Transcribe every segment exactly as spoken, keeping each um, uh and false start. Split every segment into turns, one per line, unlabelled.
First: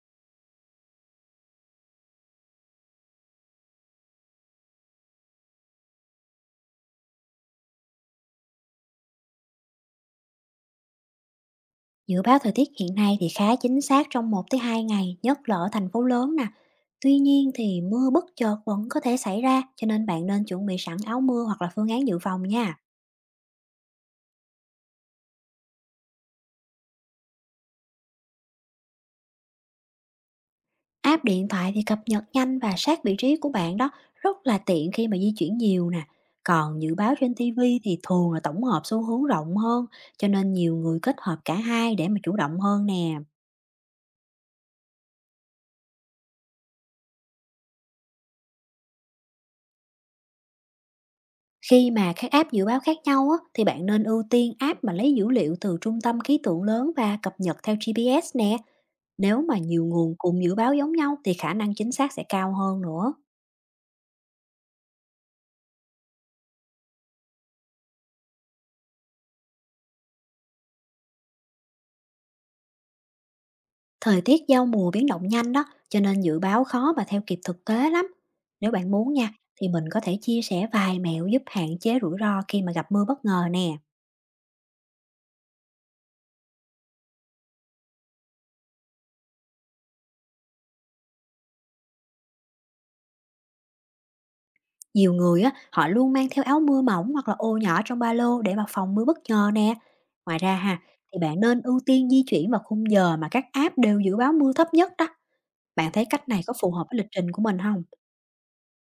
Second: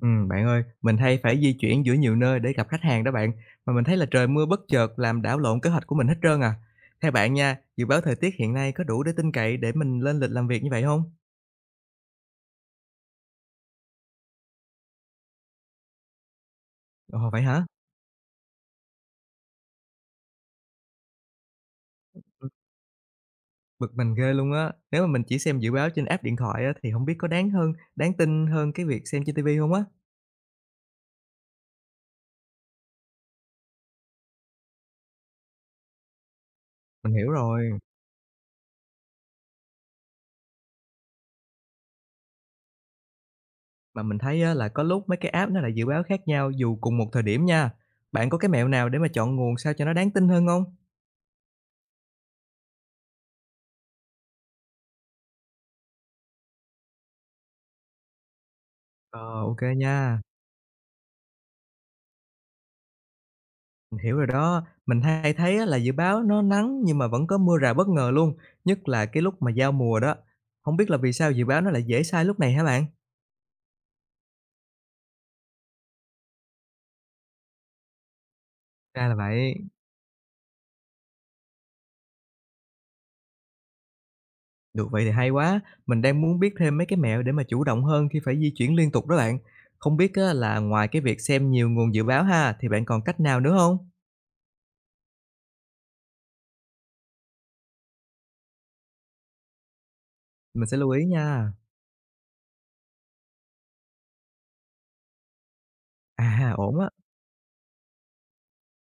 Ừm, bạn ơi, mình hay phải di chuyển giữa nhiều nơi để gặp khách hàng đó bạn, mà mình thấy là trời mưa bất chợt làm đảo lộn kế hoạch của mình hết trơn à. Theo bạn nha, dự báo thời tiết hiện nay có đủ để tin cậy để mình lên lịch làm việc như vậy không?
Dự báo thời tiết hiện nay thì khá chính xác trong một tới hai ngày, nhất là ở thành phố lớn nè. Tuy
Ồ, vậy
nhiên
hả?
thì mưa bất chợt vẫn có thể xảy ra, cho nên bạn nên chuẩn bị sẵn áo mưa hoặc là phương án dự phòng
Ừm,
nha.
bực mình ghê luôn á. Nếu mà mình chỉ xem dự báo trên app điện thoại á thì không biết có đáng hơn đáng tin hơn cái việc xem trên ti vi hông á?
App điện thoại thì cập nhật nhanh và sát vị trí của bạn đó, rất là tiện khi mà di chuyển nhiều nè. Còn dự
Mình
báo
hiểu
trên
rồi,
ti vi thì thường là tổng hợp xu hướng rộng hơn, cho nên nhiều người kết hợp cả hai để mà chủ động hơn nè.
mà mình thấy á là có lúc mấy cái app nó lại dự báo khác nhau dù cùng một thời điểm nha. Bạn có cái mẹo nào để mà chọn nguồn sao cho nó đáng tin hơn không?
Khi mà các app dự báo khác nhau á, thì bạn nên ưu tiên app mà lấy dữ liệu từ trung tâm khí tượng lớn và cập nhật theo giê pê ét nè.
Ờ,
Nếu
ô
mà nhiều nguồn
nha.
cùng dự báo giống nhau thì khả năng chính xác sẽ cao hơn nữa.
Mình hiểu rồi đó, mình hay thấy á là dự báo nó nắng nhưng mà vẫn có mưa rào bất ngờ luôn, nhất là cái lúc mà giao mùa đó. Không biết là vì sao dự báo nó lại dễ sai lúc này hả bạn?
Thời tiết giao mùa biến động nhanh đó, cho nên dự báo khó mà theo kịp thực tế lắm. Nếu bạn
Ra
muốn
là
nha,
vậy,
thì mình có thể chia sẻ vài mẹo giúp hạn chế rủi ro khi mà gặp mưa bất ngờ nè.
được vậy thì hay quá. Mình đang muốn biết thêm mấy cái mẹo để mà chủ động hơn khi phải di chuyển liên tục đó bạn. Không biết á là ngoài cái việc xem nhiều nguồn dự báo ha, thì bạn còn cách nào nữa không?
Nhiều người á, họ luôn mang theo áo mưa mỏng hoặc là ô nhỏ trong ba lô để mà phòng mưa bất ngờ nè. Ngoài ra
Mình sẽ
ha,
lưu ý
thì bạn
nha.
nên ưu tiên di chuyển vào khung giờ mà các app đều dự báo mưa thấp nhất đó. Bạn thấy cách này
À,
có phù
ổn
hợp
á.
với lịch trình của mình không?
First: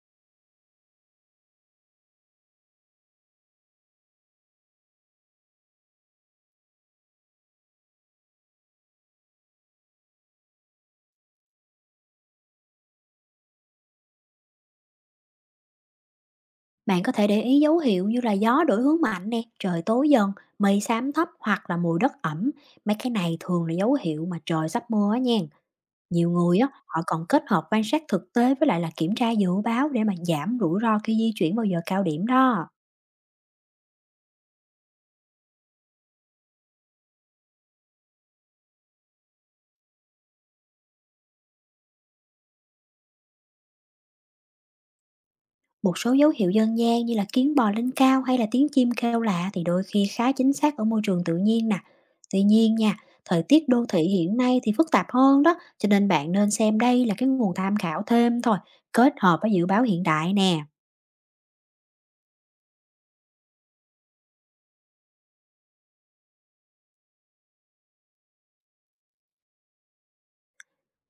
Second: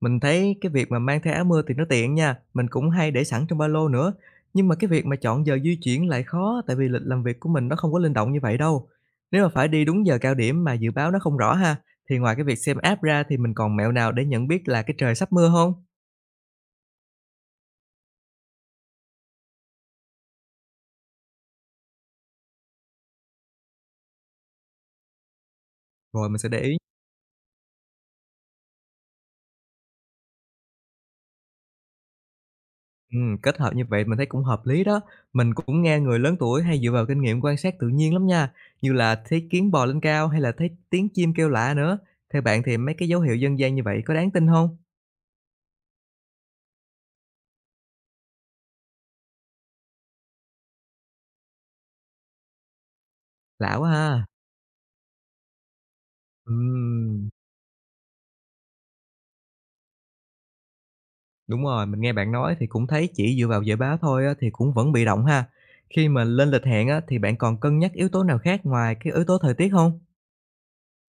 Mình thấy cái việc mà mang theo áo mưa thì nó tiện nha, mình cũng hay để sẵn trong ba lô nữa. Nhưng mà cái việc mà chọn giờ di chuyển lại khó tại vì lịch làm việc của mình nó không có linh động như vậy đâu. Nếu mà phải đi đúng giờ cao điểm mà dự báo nó không rõ ha, thì ngoài cái việc xem app ra thì mình còn mẹo nào để nhận biết là cái trời sắp mưa không?
Bạn có thể để ý dấu hiệu như là gió đổi hướng mạnh nè, trời tối dần, mây xám thấp hoặc là mùi đất ẩm. Mấy cái này thường là dấu hiệu mà trời sắp mưa á nha.
Rồi
Nhiều
mình sẽ
người
để
á,
ý.
họ còn kết hợp quan sát thực tế với lại là kiểm tra dự báo để mà giảm rủi ro khi di chuyển vào giờ cao điểm đó.
Ừm, kết hợp như vậy mình thấy cũng hợp lý đó. Mình cũng nghe người lớn tuổi hay dựa vào kinh nghiệm quan sát tự nhiên lắm nha, như là thấy kiến bò lên cao hay là thấy tiếng chim kêu lạ nữa. Theo bạn thì mấy cái dấu hiệu dân gian như vậy có đáng tin không?
Một số dấu hiệu dân gian như là kiến bò lên cao hay là tiếng chim kêu lạ thì đôi khi khá chính xác ở môi trường tự nhiên nè. Tuy nhiên nha, thời tiết
Lạ
đô
quá
thị
ha!
hiện nay thì phức tạp hơn đó, cho nên bạn nên xem đây là
Ừm,
cái nguồn tham khảo thêm thôi, kết hợp với dự báo hiện đại nè.
đúng rồi, mình nghe bạn nói thì cũng thấy chỉ dựa vào giờ báo thôi á thì cũng vẫn bị động ha. Khi mà lên lịch hẹn á thì bạn còn cân nhắc yếu tố nào khác ngoài cái yếu tố thời tiết không?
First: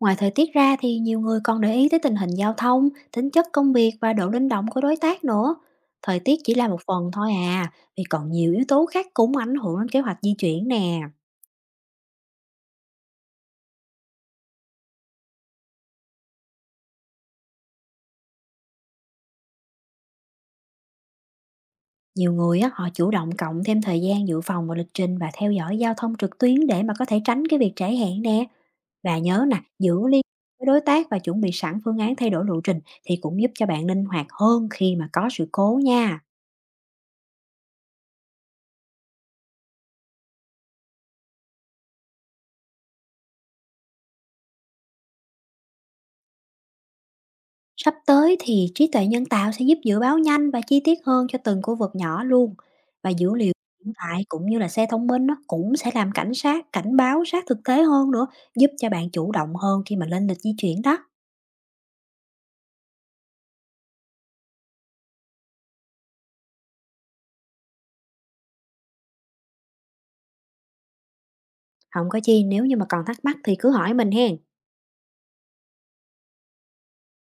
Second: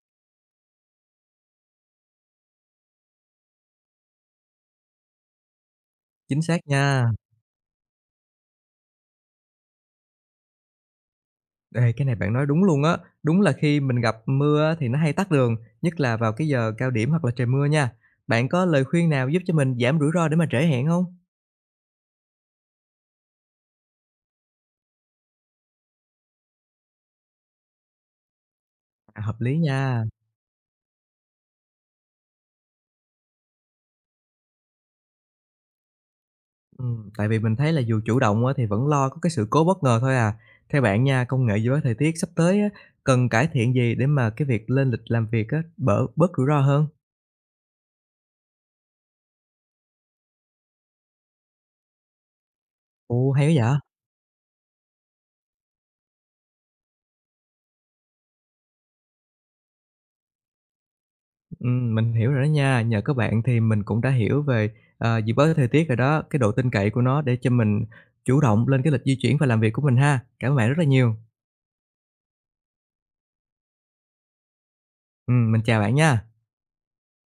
Ngoài thời tiết ra thì nhiều người còn để ý tới tình hình giao thông, tính chất công việc và độ linh động của đối tác nữa. Thời tiết
Chính
chỉ
xác
là một
nha.
phần thôi à, vì còn nhiều yếu tố khác cũng ảnh hưởng đến kế hoạch di chuyển nè.
Ê, cái này bạn nói đúng luôn á. Đúng là khi mình gặp mưa á thì nó hay tắc đường, nhất là vào cái giờ cao điểm hoặc là trời mưa nha. Bạn có lời khuyên nào giúp cho mình giảm rủi ro để mà trễ hẹn không?
Nhiều người á, họ chủ động cộng thêm thời gian dự phòng vào lịch trình và theo dõi giao thông trực tuyến để mà có thể tránh cái việc trễ hẹn nè. Và
À, hợp
nhớ nè,
lý nha.
giữ liên lạc với đối tác và chuẩn bị sẵn phương án thay đổi lộ trình thì cũng giúp cho bạn linh hoạt hơn khi mà có sự cố nha.
Ừm, tại vì mình thấy là dù chủ động á, thì vẫn lo có cái sự cố bất ngờ thôi à. Theo bạn nha, công nghệ dự báo thời tiết sắp tới á, cần cải thiện gì để mà cái việc lên lịch làm việc á, bỡ bớt rủi ro hơn?
Sắp tới thì trí tuệ nhân tạo sẽ giúp dự báo nhanh và chi tiết hơn cho từng khu vực nhỏ luôn. Và
Ồ,
dữ
hay quá
liệu
vậy!
hiện tại cũng như là xe thông minh nó cũng sẽ làm cảnh sát, cảnh báo sát thực tế hơn nữa, giúp cho bạn chủ động hơn khi mà lên lịch di chuyển đó.
Ừm, mình hiểu rồi đó nha. Nhờ các bạn thì mình cũng đã hiểu về, ờ, dự báo thời tiết rồi đó, cái độ tin cậy của nó để cho mình chủ động lên cái lịch di chuyển và làm việc của mình ha. Cảm ơn bạn rất là nhiều.
Không có chi, nếu như mà còn thắc mắc thì cứ hỏi mình hen.
Ừm, mình chào bạn nha.